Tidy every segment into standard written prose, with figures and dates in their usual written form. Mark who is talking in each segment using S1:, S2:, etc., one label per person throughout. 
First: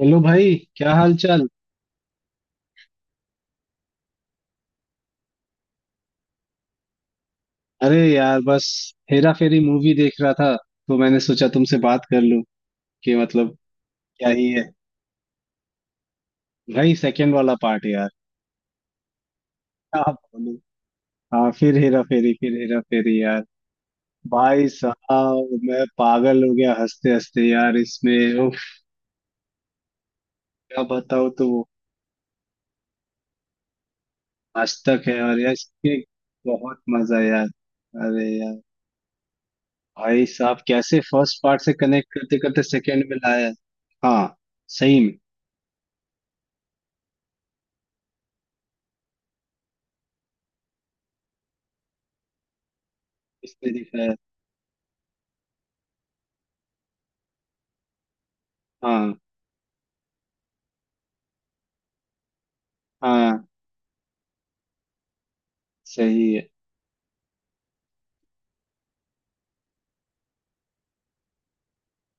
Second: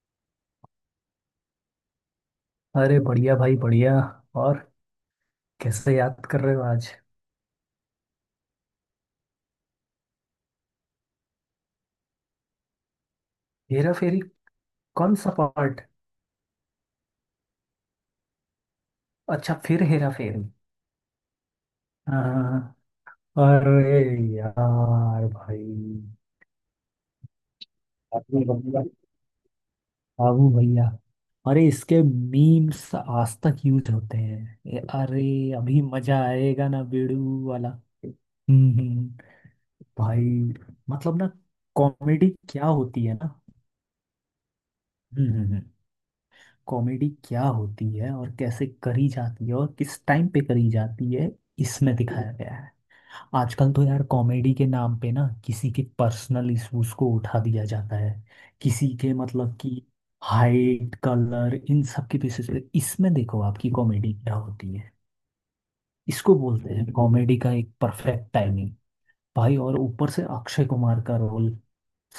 S1: Hello भाई, क्या हाल चाल?
S2: अरे बढ़िया भाई बढ़िया। और कैसे याद कर रहे हो आज?
S1: अरे यार, बस हेरा फेरी मूवी देख रहा था तो मैंने सोचा तुमसे बात कर लूं कि मतलब
S2: हेरा फेरी
S1: क्या ही है।
S2: कौन सा पार्ट?
S1: भाई, सेकंड वाला पार्ट यार।
S2: अच्छा, फिर
S1: क्या
S2: हेरा फेरी।
S1: बोलूं, हाँ, फिर हेरा फेरी, फिर
S2: हाँ।
S1: हेरा फेरी यार।
S2: अरे
S1: भाई
S2: यार
S1: साहब, मैं
S2: भाई,
S1: पागल हो गया हंसते हंसते यार, इसमें
S2: अबू
S1: उफ।
S2: भैया, अबू
S1: क्या
S2: भैया।
S1: बताऊं, तो वो
S2: अरे इसके मीम्स आज तक यूज होते हैं।
S1: आज
S2: ये
S1: तक है,
S2: अरे,
S1: और यार
S2: अभी
S1: इसके
S2: मजा आएगा
S1: बहुत
S2: ना बेड़ू
S1: मजा यार।
S2: वाला।
S1: अरे यार,
S2: हम्म। भाई
S1: भाई साहब कैसे
S2: मतलब ना,
S1: फर्स्ट पार्ट से कनेक्ट
S2: कॉमेडी
S1: करते करते
S2: क्या
S1: सेकंड
S2: होती है
S1: में
S2: ना।
S1: लाया। हाँ, सही में।
S2: हम्म हम्म, हम्म। कॉमेडी क्या होती है और कैसे करी जाती है और किस टाइम पे करी जाती है, इसमें दिखाया गया है।
S1: इसने
S2: आजकल तो यार
S1: दिखाया।
S2: कॉमेडी के नाम पे ना किसी के पर्सनल इश्यूज को उठा दिया जाता है। किसी के
S1: हाँ।
S2: मतलब कि, हाइट कलर इन सब की बेसिस पे इसमें देखो
S1: हाँ,
S2: आपकी कॉमेडी क्या होती है।
S1: सही
S2: इसको
S1: है।
S2: बोलते हैं कॉमेडी का एक परफेक्ट टाइमिंग। भाई और ऊपर से अक्षय कुमार का रोल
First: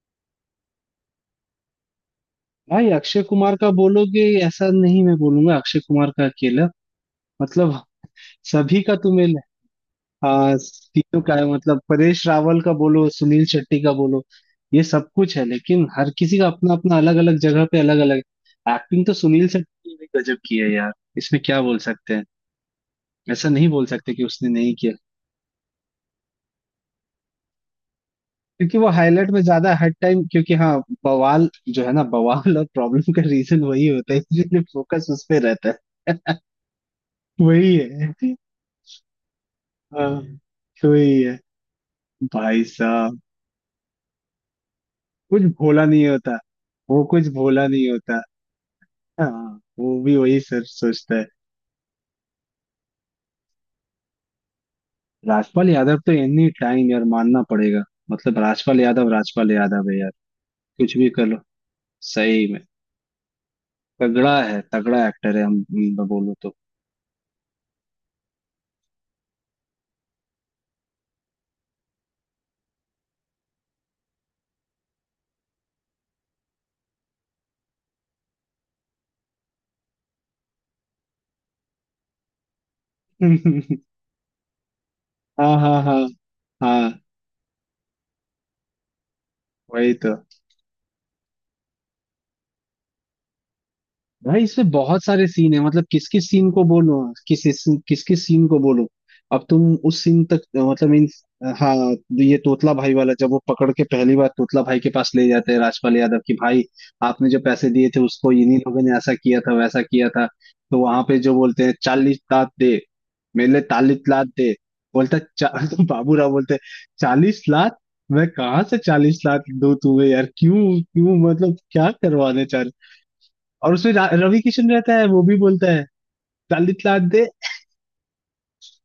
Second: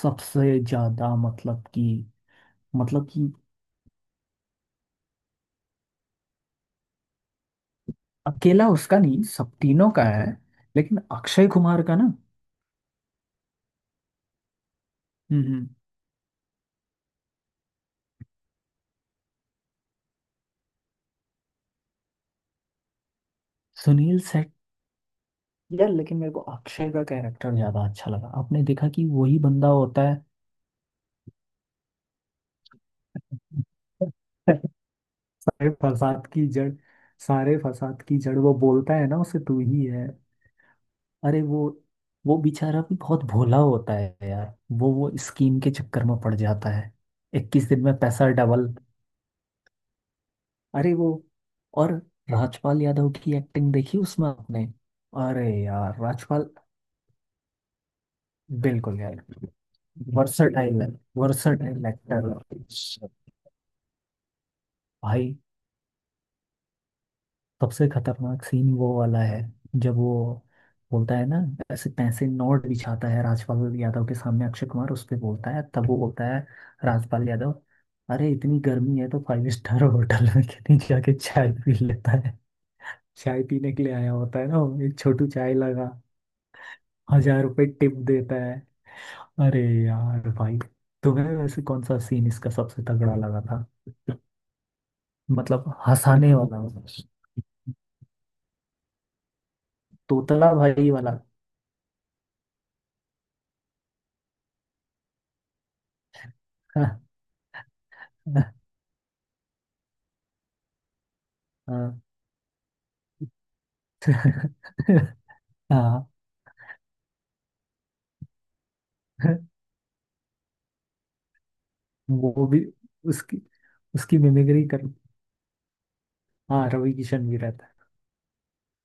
S2: सबसे ज्यादा, मतलब कि
S1: भाई,
S2: मतलब
S1: अक्षय
S2: कि
S1: कुमार का बोलोगे? ऐसा नहीं, मैं बोलूंगा अक्षय कुमार का अकेला, मतलब
S2: अकेला
S1: सभी का।
S2: उसका नहीं, सब तीनों का है।
S1: हाँ,
S2: लेकिन
S1: तीनों का है,
S2: अक्षय
S1: मतलब
S2: कुमार का ना,
S1: परेश रावल का बोलो, सुनील शेट्टी का बोलो। ये सब कुछ
S2: हम्म
S1: है
S2: हम्म।
S1: लेकिन हर किसी का अपना अपना अलग अलग जगह पे अलग अलग एक्टिंग। तो सुनील शेट्टी ने भी गजब की है यार, इसमें क्या बोल सकते हैं। ऐसा नहीं बोल सकते
S2: सुनील
S1: कि उसने
S2: शेट्टी।
S1: नहीं किया।
S2: यार लेकिन मेरे को अक्षय का कैरेक्टर ज्यादा अच्छा लगा, आपने
S1: क्योंकि वो
S2: देखा कि
S1: हाईलाइट
S2: वही
S1: में
S2: बंदा
S1: ज्यादा हर
S2: होता है।
S1: टाइम, क्योंकि हाँ, बवाल जो है ना, बवाल और प्रॉब्लम का रीजन वही होता है इसलिए फोकस उस पे रहता
S2: सारे
S1: है।
S2: फसाद की जड़, सारे
S1: वही
S2: फसाद
S1: है।
S2: की जड़ वो बोलता है ना, उसे तू ही है।
S1: हाँ। हम्म। तो वही है।
S2: अरे वो
S1: भाई
S2: बेचारा भी
S1: साहब,
S2: बहुत भोला होता है यार। वो
S1: कुछ
S2: स्कीम के
S1: भोला
S2: चक्कर
S1: नहीं
S2: में पड़
S1: होता,
S2: जाता है।
S1: वो कुछ भोला
S2: 21 दिन
S1: नहीं
S2: में
S1: होता।
S2: पैसा डबल।
S1: हाँ, वो भी वही सर
S2: अरे वो,
S1: सोचता है।
S2: और राजपाल यादव की एक्टिंग देखी उसमें आपने? अरे
S1: राजपाल यादव
S2: यार,
S1: तो एनी
S2: राजपाल।
S1: टाइम यार, मानना पड़ेगा। मतलब राजपाल
S2: बिल्कुल
S1: यादव,
S2: यार,
S1: राजपाल यादव है यार।
S2: वर्सटाइल है,
S1: कुछ भी कर लो।
S2: वर्सटाइल एक्टर
S1: सही में,
S2: है।
S1: तगड़ा है, तगड़ा
S2: भाई,
S1: एक्टर है, हम बोलो तो।
S2: सबसे खतरनाक सीन वो वाला है, जब वो बोलता है ना, ऐसे पैसे नोट बिछाता है राजपाल यादव के सामने अक्षय कुमार, उस पे बोलता है, तब वो बोलता है राजपाल यादव, अरे इतनी गर्मी है तो 5 स्टार होटल में क्यों नहीं जाके चाय पी लेता है। चाय पीने के लिए आया होता है ना वो, एक छोटू चाय
S1: हाँ, हाँ,
S2: लगा,
S1: हाँ, हाँ।
S2: 1000 रुपए टिप देता है। अरे
S1: वही तो।
S2: यार भाई, तुम्हें वैसे कौन सा सीन इसका सबसे तगड़ा लगा था,
S1: भाई, इसमें बहुत सारे सीन है,
S2: मतलब
S1: मतलब किस किस
S2: हंसाने
S1: सीन
S2: वाला?
S1: को बोलूं। किस किस किस सीन को बोलूं, अब तुम उस सीन तक
S2: तोतला भाई
S1: मतलब इन,
S2: वाला।
S1: हाँ। ये तोतला भाई वाला, जब वो पकड़ के पहली बार तोतला भाई के पास ले जाते हैं राजपाल यादव की, भाई
S2: हाँ।
S1: आपने जो पैसे दिए थे उसको इन्हीं लोगों ने ऐसा किया था, वैसा किया था। तो वहां पे जो बोलते हैं
S2: हाँ
S1: 40 लाख दे, मेरे लिए 40 लाख दे। बोलता है, चा... तो
S2: हाँ,
S1: बाबूराव बोलते हैं, 40 लाख। मैं कहाँ से 40 लाख दूं तुम्हें यार, क्यों क्यों, मतलब क्या करवाने।
S2: वो भी उसकी
S1: और उसमें
S2: उसकी
S1: रवि
S2: मिमिक्री
S1: किशन
S2: कर।
S1: रहता है, वो भी बोलता है
S2: हाँ,
S1: दालित
S2: रवि
S1: लाद दे,
S2: किशन भी रहता है।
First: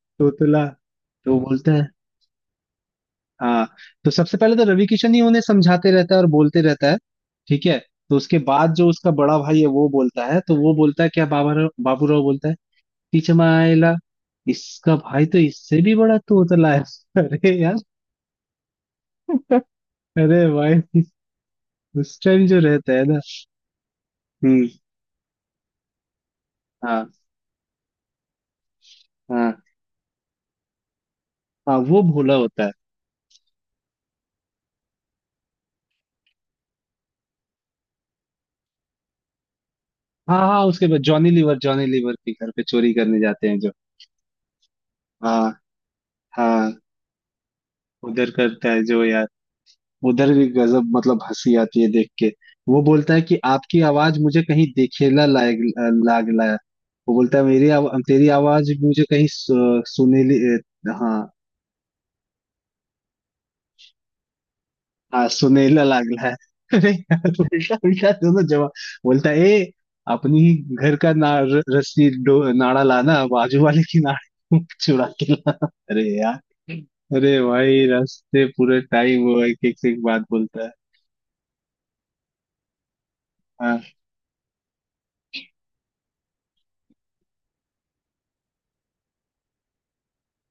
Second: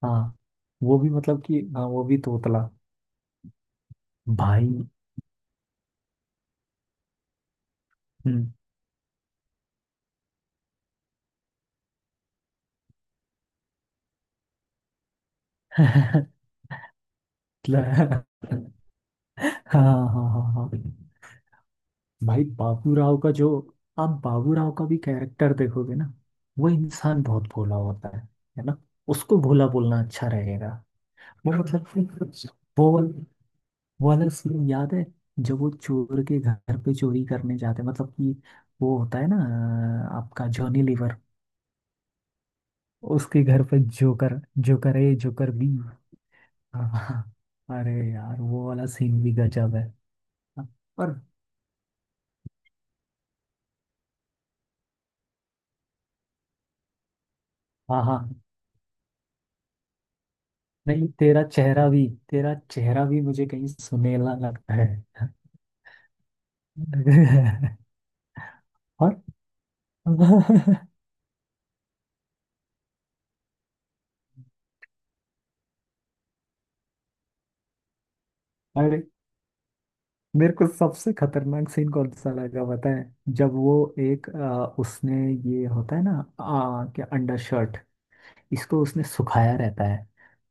S2: हाँ
S1: तोतला।
S2: वो भी
S1: तो
S2: मतलब कि,
S1: बोलता
S2: हाँ
S1: है
S2: वो भी तोतला
S1: हाँ। तो सबसे पहले तो
S2: भाई।
S1: रवि किशन ही उन्हें समझाते रहता है और बोलते रहता है, ठीक है। तो उसके
S2: हम्म।
S1: बाद जो उसका बड़ा भाई है वो बोलता है, तो वो बोलता है क्या बाबा राव, बाबू राव बोलता है, टीचमाइला। इसका भाई तो इससे भी बड़ा तोतला है। अरे यार,
S2: हाँ हाँ
S1: अरे
S2: हाँ हाँ।
S1: भाई, उस
S2: भाई
S1: टाइम जो रहता
S2: बाबू
S1: है ना।
S2: राव का जो, आप बाबू
S1: हम्म।
S2: राव का भी कैरेक्टर देखोगे ना, वो
S1: हाँ,
S2: इंसान बहुत भोला होता है ना? उसको
S1: हाँ,
S2: भोला बोलना अच्छा रहेगा। वो
S1: हाँ,
S2: मतलब कि,
S1: वो भोला होता है।
S2: वो वो वाला सीन याद है, जब वो चोर के घर पे चोरी करने जाते हैं, मतलब कि वो होता है ना,
S1: हाँ,
S2: आपका
S1: हाँ,
S2: जॉनी
S1: उसके बाद
S2: लीवर,
S1: जॉनी लीवर, जॉनी लीवर के घर पे चोरी करने
S2: उसके
S1: जाते हैं
S2: घर
S1: जो।
S2: पे जोकर, जोकर ए जोकर
S1: हाँ,
S2: बी।
S1: हाँ,
S2: हाँ, हाँ, हाँ। अरे
S1: उधर
S2: यार, वो
S1: करता है
S2: वाला
S1: जो
S2: सीन
S1: यार,
S2: भी गजब है।
S1: उधर भी गजब,
S2: और
S1: मतलब हंसी आती है देख के। वो बोलता है कि आपकी आवाज मुझे कहीं देखेला लायक, लाग लाया। वो बोलता है, मेरी आवा,
S2: हाँ, हाँ।
S1: तेरी आवाज मुझे कहीं सुनेली।
S2: नहीं
S1: हाँ,
S2: तेरा चेहरा भी, तेरा चेहरा भी मुझे कहीं सुनेला लगता है।
S1: हाँ, सुनेला लाग लाया। अरे यार, उल्टा उल्टा दोनों जवाब।
S2: और
S1: बोलता है, ए अपनी ही घर का ना, रस्सी डो, नाड़ा लाना, बाजू वाले की नाड़ी चुरा के लाना। अरे यार, अरे भाई, रास्ते पूरे
S2: अरे,
S1: टाइम वो एक एक, से एक बात
S2: मेरे
S1: बोलता
S2: को
S1: है।
S2: सबसे खतरनाक सीन कौन सा लगा पता है, जब वो
S1: हाँ,
S2: एक उसने, ये होता है ना, क्या अंडर शर्ट, इसको उसने सुखाया रहता है,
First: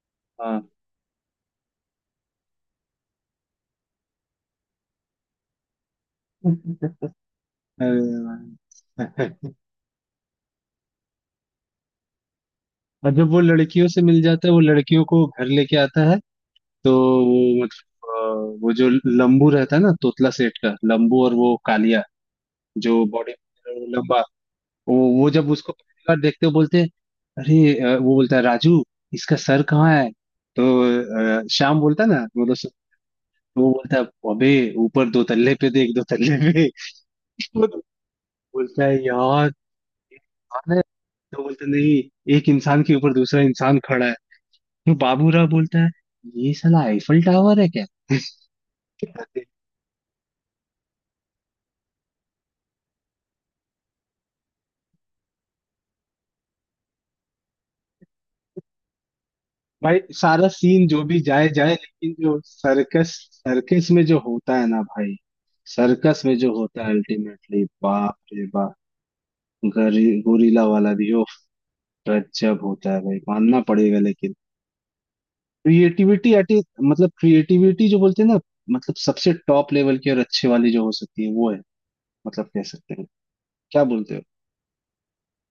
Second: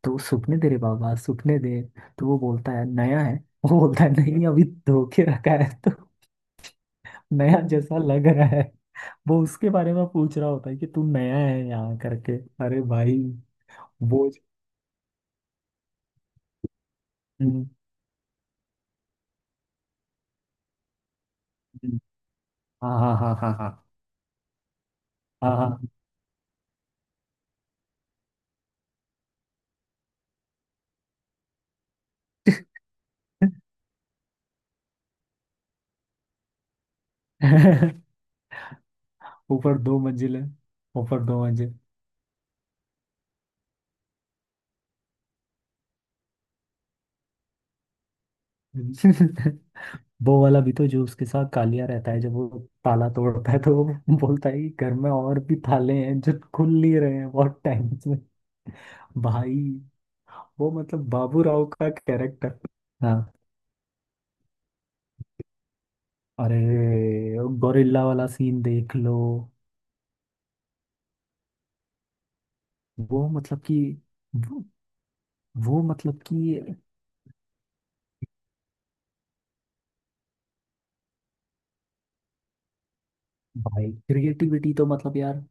S2: तो सूखने दे रे बाबा, सूखने दे। तो वो बोलता है नया है। वो बोलता है नहीं, अभी धो के रखा है तो
S1: हाँ।
S2: नया जैसा
S1: अरे
S2: लग रहा है। वो
S1: यार।
S2: उसके बारे में पूछ रहा होता है कि तू नया है यहाँ करके। अरे
S1: और
S2: भाई,
S1: जब वो लड़कियों से मिल
S2: बोझ।
S1: जाता है, वो लड़कियों को घर लेके आता है, तो वो
S2: हम्म,
S1: मतलब वो जो लंबू रहता है ना, तोतला सेठ का लंबू, और वो
S2: हम्म,
S1: कालिया,
S2: हाँ
S1: जो
S2: हाँ
S1: बॉडी,
S2: हाँ हाँ
S1: लंबा। वो जब
S2: हाँ
S1: उसको
S2: हाँ
S1: पहली बार देखते हो बोलते हैं, अरे, वो बोलता है, राजू, इसका सर कहाँ है। तो श्याम बोलता है ना, मतलब
S2: हाँ।
S1: वो बोलता है, अबे ऊपर दो तल्ले पे देख, दो तल्ले पे। वो तो बोलता है यार,
S2: ऊपर 2 मंजिल है,
S1: इंसान है?
S2: ऊपर दो
S1: तो बोलता है,
S2: मंजिल
S1: नहीं, एक इंसान के ऊपर दूसरा इंसान खड़ा है। वो बाबूराव बोलता है, ये साला आईफल टावर है क्या।
S2: हम्म। वो वाला भी तो, जो उसके साथ कालिया रहता है, जब वो ताला तोड़ता है तो वो बोलता है कि घर में और भी ताले हैं जो खुल नहीं रहे हैं बहुत टाइम से। भाई,
S1: भाई सारा
S2: वो
S1: सीन जो
S2: मतलब
S1: भी
S2: बाबू
S1: जाए
S2: राव
S1: जाए,
S2: का
S1: लेकिन जो
S2: कैरेक्टर।
S1: सर्कस,
S2: हाँ।
S1: सर्कस में जो होता है ना भाई, सर्कस में जो
S2: अरे,
S1: होता है अल्टीमेटली
S2: गोरिल्ला
S1: बाप
S2: वाला
S1: रे
S2: सीन
S1: बाप।
S2: देख लो।
S1: गोरिल्ला वाला भी ओफ, गजब होता है भाई,
S2: वो मतलब
S1: मानना
S2: कि,
S1: पड़ेगा। लेकिन
S2: वो, वो मतलब
S1: क्रिएटिविटी
S2: कि,
S1: एट, मतलब क्रिएटिविटी जो बोलते हैं ना, मतलब सबसे टॉप लेवल की और अच्छे वाली जो हो सकती है वो है, मतलब कह सकते हैं, क्या
S2: भाई
S1: बोलते हो।
S2: क्रिएटिविटी तो मतलब यार,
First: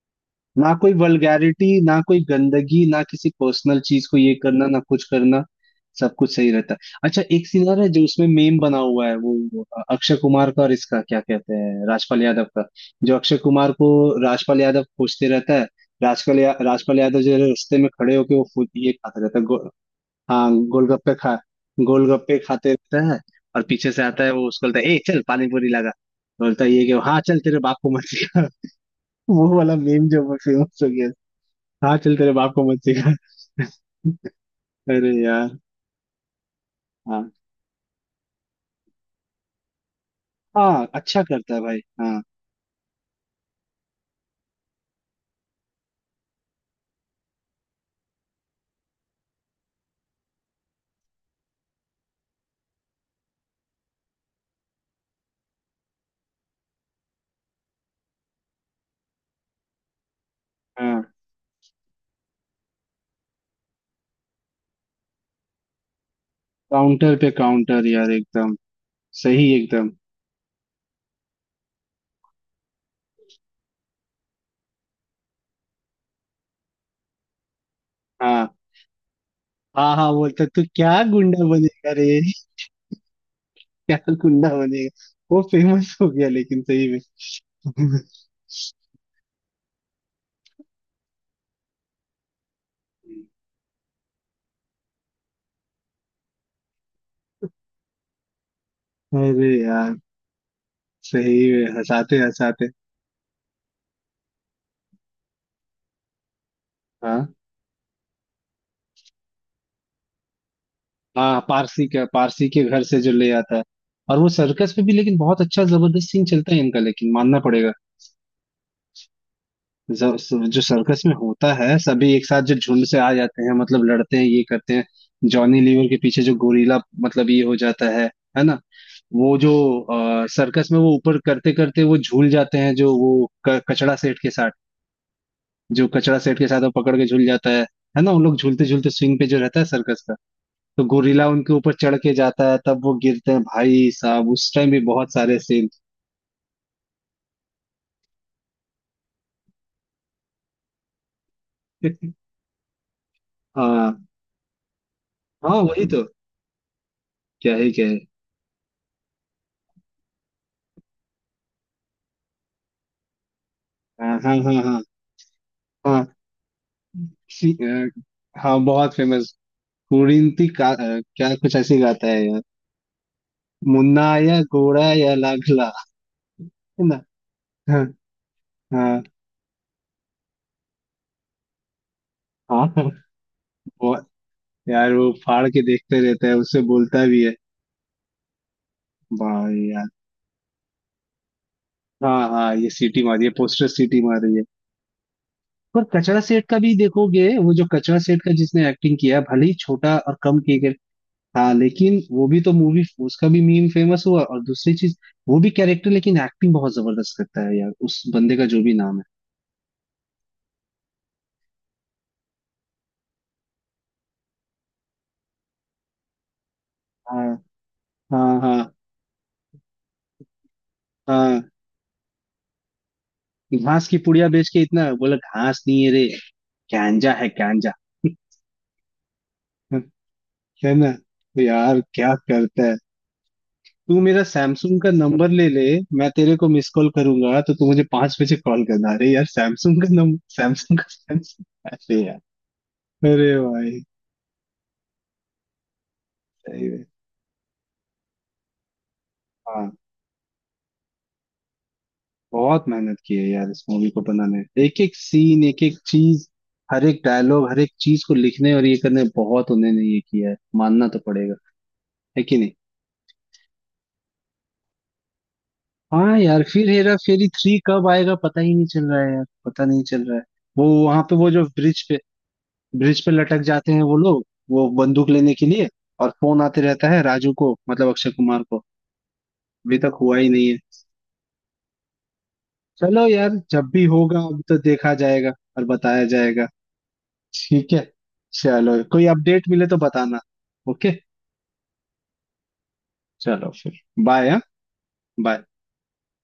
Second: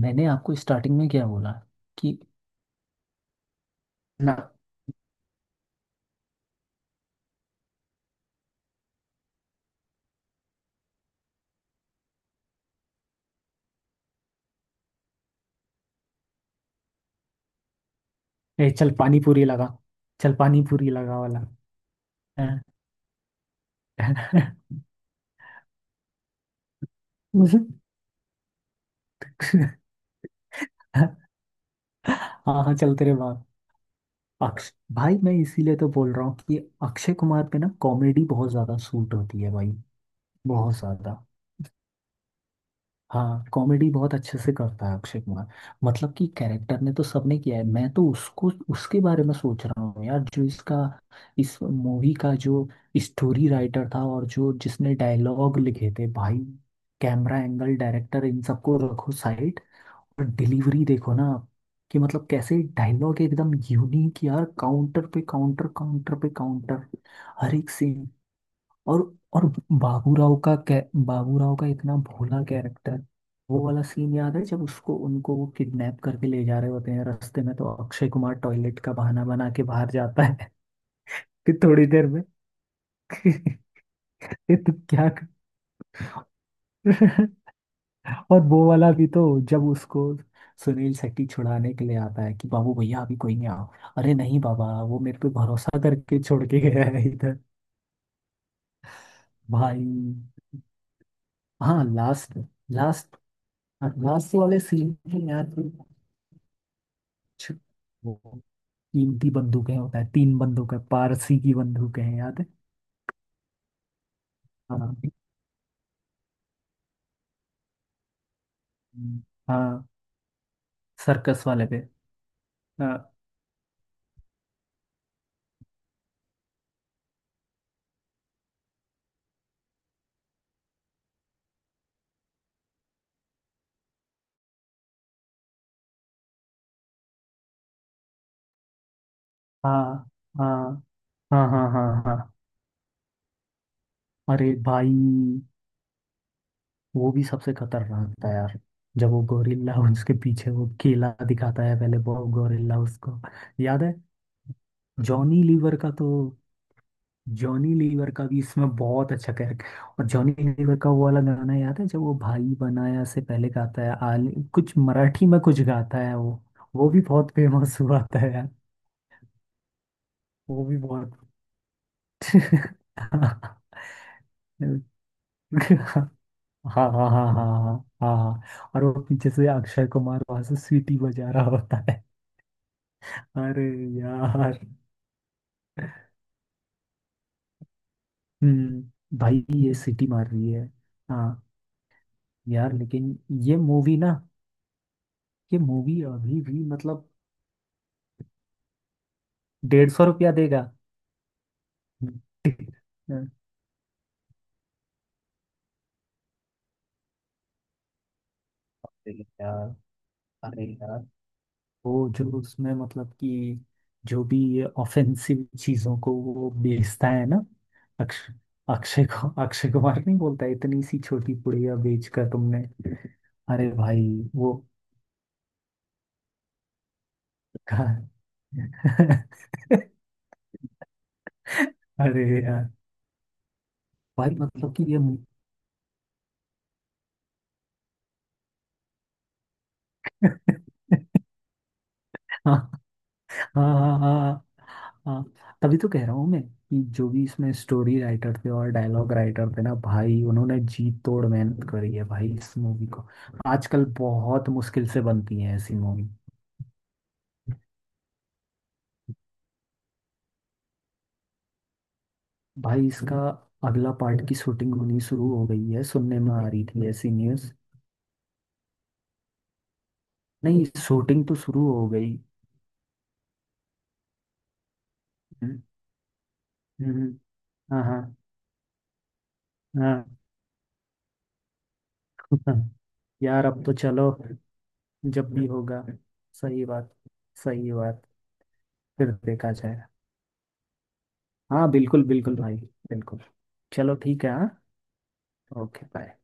S2: मैंने आपको
S1: ना कोई
S2: स्टार्टिंग में क्या बोला?
S1: वल्गैरिटी, ना
S2: कि
S1: कोई गंदगी, ना किसी पर्सनल चीज को ये
S2: ना,
S1: करना, ना कुछ करना। सब कुछ सही रहता है। अच्छा, एक सीन और है जो उसमें मेम बना हुआ है, वो अक्षय कुमार का और इसका क्या कहते हैं, राजपाल यादव का। जो अक्षय कुमार को राजपाल यादव खोजते रहता है। राजपाल यादव जो है रास्ते में खड़े होके वो फूड
S2: ए चल
S1: ये खाता
S2: पानी
S1: रहता है,
S2: पूरी लगा, चल
S1: हाँ,
S2: पानी पूरी
S1: गोलगप्पे
S2: लगा
S1: खा,
S2: वाला।
S1: गोलगप्पे खाते रहता है। और पीछे से आता है वो, उसको बोलता है, ए चल पानी पूरी लगा। बोलता है ये कि हाँ चल, तेरे बाप को मत सिखा। वो वाला मेम जो फेमस हो गया। हाँ चल, तेरे बाप
S2: हाँ
S1: को
S2: हाँ,
S1: मत
S2: चल
S1: सिखा।
S2: तेरे बाप, अक्ष
S1: अरे
S2: भाई मैं
S1: यार,
S2: इसीलिए तो बोल रहा हूँ कि अक्षय
S1: हाँ।
S2: कुमार पे ना कॉमेडी बहुत ज्यादा सूट होती है भाई, बहुत
S1: हाँ,
S2: ज्यादा।
S1: अच्छा करता है भाई, हाँ।
S2: हाँ, कॉमेडी बहुत अच्छे से करता है अक्षय कुमार। मतलब कि कैरेक्टर ने तो सबने किया है, मैं तो उसको, उसके बारे में सोच रहा हूँ यार, जो इसका, इस मूवी का जो स्टोरी राइटर था और जो जिसने डायलॉग लिखे थे भाई, कैमरा एंगल डायरेक्टर इन सबको रखो साइड, और डिलीवरी
S1: हाँ,
S2: देखो ना आप, कि मतलब कैसे डायलॉग एकदम यूनिक यार, काउंटर पे काउंटर, काउंटर पे काउंटर।
S1: काउंटर पे
S2: हर एक
S1: काउंटर
S2: सीन।
S1: यार, एकदम
S2: और और
S1: सही एकदम।
S2: बाबूराव का कै बाबूराव का इतना भोला कैरेक्टर। वो वाला सीन याद है जब उसको, उनको वो किडनैप करके ले जा रहे होते हैं, रास्ते में तो अक्षय कुमार
S1: हाँ,
S2: टॉयलेट का बहाना बना के बाहर
S1: हाँ, हाँ,
S2: जाता
S1: बोलता,
S2: है।
S1: तू क्या गुंडा
S2: कि थोड़ी
S1: बनेगा
S2: देर
S1: रे।
S2: में।
S1: क्या गुंडा
S2: ये तुम
S1: बनेगा,
S2: क्या
S1: वो फेमस हो गया लेकिन, सही में।
S2: कर। और वो वाला भी तो, जब उसको सुनील शेट्टी छुड़ाने के लिए आता है कि बाबू भैया अभी कोई नहीं, आओ, अरे नहीं बाबा, वो मेरे पे भरोसा करके छोड़ के गया है इधर।
S1: अरे
S2: भाई।
S1: यार, सही में
S2: हाँ,
S1: हंसाते
S2: लास्ट
S1: हंसाते।
S2: लास्ट लास्ट वाले सीन में यार,
S1: हाँ,
S2: छ- वो कीमती बंदूकें होता है, 3 बंदूकें, पारसी
S1: हाँ,
S2: की
S1: पारसी
S2: बंदूकें
S1: का,
S2: हैं, याद है?
S1: पारसी के घर से जो ले आता है। और वो सर्कस पे भी,
S2: हाँ,
S1: लेकिन बहुत अच्छा जबरदस्त सीन चलता है इनका, लेकिन मानना पड़ेगा।
S2: हम्म। हाँ,
S1: जो सर्कस में
S2: सर्कस
S1: होता
S2: वाले
S1: है,
S2: पे।
S1: सभी एक साथ जो झुंड से आ
S2: हाँ
S1: जाते हैं, मतलब लड़ते हैं, ये करते हैं, जॉनी लीवर के पीछे जो गोरीला, मतलब ये हो जाता है ना। वो जो सर्कस में वो ऊपर करते करते वो झूल जाते हैं जो, वो कचड़ा सेठ के साथ, जो कचड़ा सेठ के साथ वो पकड़ के झूल जाता है ना, उन लोग झूलते झूलते स्विंग पे जो रहता है सर्कस
S2: हाँ
S1: का।
S2: हाँ
S1: तो गोरीला
S2: हाँ
S1: उनके
S2: हाँ
S1: ऊपर चढ़
S2: हाँ
S1: के
S2: हाँ।
S1: जाता है, तब वो गिरते हैं, भाई साहब
S2: अरे
S1: उस टाइम भी बहुत सारे
S2: भाई,
S1: सीन।
S2: वो भी सबसे खतरनाक था यार, जब वो गोरिल्ला उसके पीछे वो केला दिखाता है, पहले वो गोरिल्ला उसको, याद है?
S1: हाँ,
S2: जॉनी
S1: हाँ,
S2: लीवर
S1: वही
S2: का
S1: तो।
S2: तो,
S1: क्या है,
S2: जॉनी
S1: क्या है।
S2: लीवर का भी इसमें बहुत अच्छा कैरेक्टर। और जॉनी लीवर का वो वाला गाना याद है, जब वो भाई बनाया से पहले गाता है,
S1: हाँ, हाँ,
S2: आलि कुछ
S1: हाँ,
S2: मराठी में कुछ गाता
S1: हाँ।
S2: है वो भी बहुत
S1: सी
S2: फेमस
S1: अ,
S2: हुआ था यार।
S1: हाँ, बहुत फेमस। कुरिंती
S2: वो
S1: का
S2: भी बहुत
S1: क्या कुछ ऐसे ही गाता है यार, मुन्ना या घोड़ा या लाखला, है
S2: हाँ
S1: ना।
S2: हाँ हाँ हाँ
S1: हाँ,
S2: हाँ हाँ। और वो
S1: हाँ,
S2: पीछे से अक्षय कुमार वहां से सीटी बजा रहा होता है।
S1: हाँ,
S2: अरे
S1: बहुत
S2: यार,
S1: यार। वो फाड़ के देखते रहता है, उससे बोलता भी है,
S2: हम्म, भाई
S1: वाह
S2: ये
S1: यार।
S2: सीटी मार रही है। हाँ।
S1: हाँ, हाँ, ये
S2: यार
S1: सीटी
S2: लेकिन
S1: मारी है,
S2: ये
S1: पोस्टर
S2: मूवी
S1: सीटी
S2: ना,
S1: मार रही है।
S2: ये
S1: पर
S2: मूवी
S1: कचरा
S2: अभी
S1: सेठ का
S2: भी
S1: भी
S2: मतलब,
S1: देखोगे, वो जो कचरा सेठ का, जिसने एक्टिंग किया भले ही
S2: डेढ़
S1: छोटा
S2: सौ
S1: और
S2: रुपया
S1: कम किए
S2: देगा।
S1: गए, हाँ, लेकिन वो भी तो मूवी उसका
S2: हम्म,
S1: भी मीम फेमस हुआ, और दूसरी चीज, वो भी कैरेक्टर लेकिन एक्टिंग बहुत जबरदस्त करता है यार, उस बंदे का जो भी नाम है।
S2: अरे यार, अरे यार, वो जो उसमें मतलब कि, जो भी ये ऑफेंसिव चीजों को वो बेचता है
S1: हाँ,
S2: ना, अक्षय,
S1: हाँ, हाँ,
S2: अक्षय को अक्षय कुमार नहीं बोलता है, इतनी सी छोटी
S1: हाँ।
S2: पुड़िया बेच कर तुमने। अरे
S1: घास की
S2: भाई
S1: पुड़िया बेच
S2: वो
S1: के इतना बोला, घास नहीं है रे, गांजा है, गांजा। है ना? तो यार क्या
S2: अरे यार
S1: करता है, तू मेरा
S2: भाई, मतलब
S1: सैमसंग
S2: कि
S1: का
S2: ये
S1: नंबर ले ले, मैं तेरे को मिस कॉल करूंगा, तो तू मुझे 5 बजे कॉल करना। अरे यार, सैमसंग का नंबर, सैमसंग का, सैमसंग। अरे यार,
S2: हाँ
S1: अरे
S2: हाँ
S1: भाई।
S2: हाँ हाँ हाँ। तभी तो कह रहा हूँ मैं,
S1: सही
S2: कि
S1: है,
S2: जो भी इसमें स्टोरी राइटर थे और डायलॉग राइटर थे
S1: हाँ।
S2: ना भाई, उन्होंने जी तोड़ मेहनत करी है भाई इस
S1: बहुत
S2: मूवी
S1: मेहनत
S2: को।
S1: की है यार इस
S2: आजकल
S1: मूवी को बनाने
S2: बहुत
S1: में। एक
S2: मुश्किल
S1: एक
S2: से बनती
S1: सीन,
S2: है
S1: एक
S2: ऐसी
S1: एक
S2: मूवी।
S1: चीज, हर एक डायलॉग, हर एक चीज को लिखने और ये करने में बहुत उन्होंने ये किया है, मानना तो पड़ेगा, है कि नहीं।
S2: भाई, इसका अगला पार्ट की शूटिंग होनी शुरू हो गई है,
S1: हाँ
S2: सुनने में
S1: यार,
S2: आ रही
S1: फिर
S2: थी
S1: हेरा
S2: ऐसी
S1: फेरी
S2: न्यूज़।
S1: 3 कब आएगा पता ही नहीं चल रहा है यार, पता नहीं चल रहा है।
S2: नहीं,
S1: वो वहां पे
S2: शूटिंग
S1: वो
S2: तो
S1: जो
S2: शुरू
S1: ब्रिज
S2: हो
S1: पे,
S2: गई।
S1: ब्रिज पे लटक जाते हैं वो लोग, वो बंदूक लेने के
S2: हम्म,
S1: लिए, और फोन आते रहता है
S2: हम्म,
S1: राजू को
S2: हाँ
S1: मतलब
S2: हाँ
S1: अक्षय कुमार को, अभी तक हुआ
S2: हाँ।
S1: ही नहीं है। चलो यार,
S2: यार अब
S1: जब
S2: तो
S1: भी
S2: चलो,
S1: होगा अब तो देखा जाएगा
S2: जब भी
S1: और
S2: होगा।
S1: बताया जाएगा।
S2: सही बात, सही
S1: ठीक है।
S2: बात।
S1: चलो, कोई
S2: फिर
S1: अपडेट
S2: देखा
S1: मिले तो
S2: जाए।
S1: बताना। ओके,
S2: हाँ बिल्कुल बिल्कुल भाई, बिल्कुल।
S1: चलो फिर।
S2: चलो ठीक
S1: बाय,
S2: है,
S1: हाँ,
S2: हाँ।
S1: बाय।
S2: Okay, bye.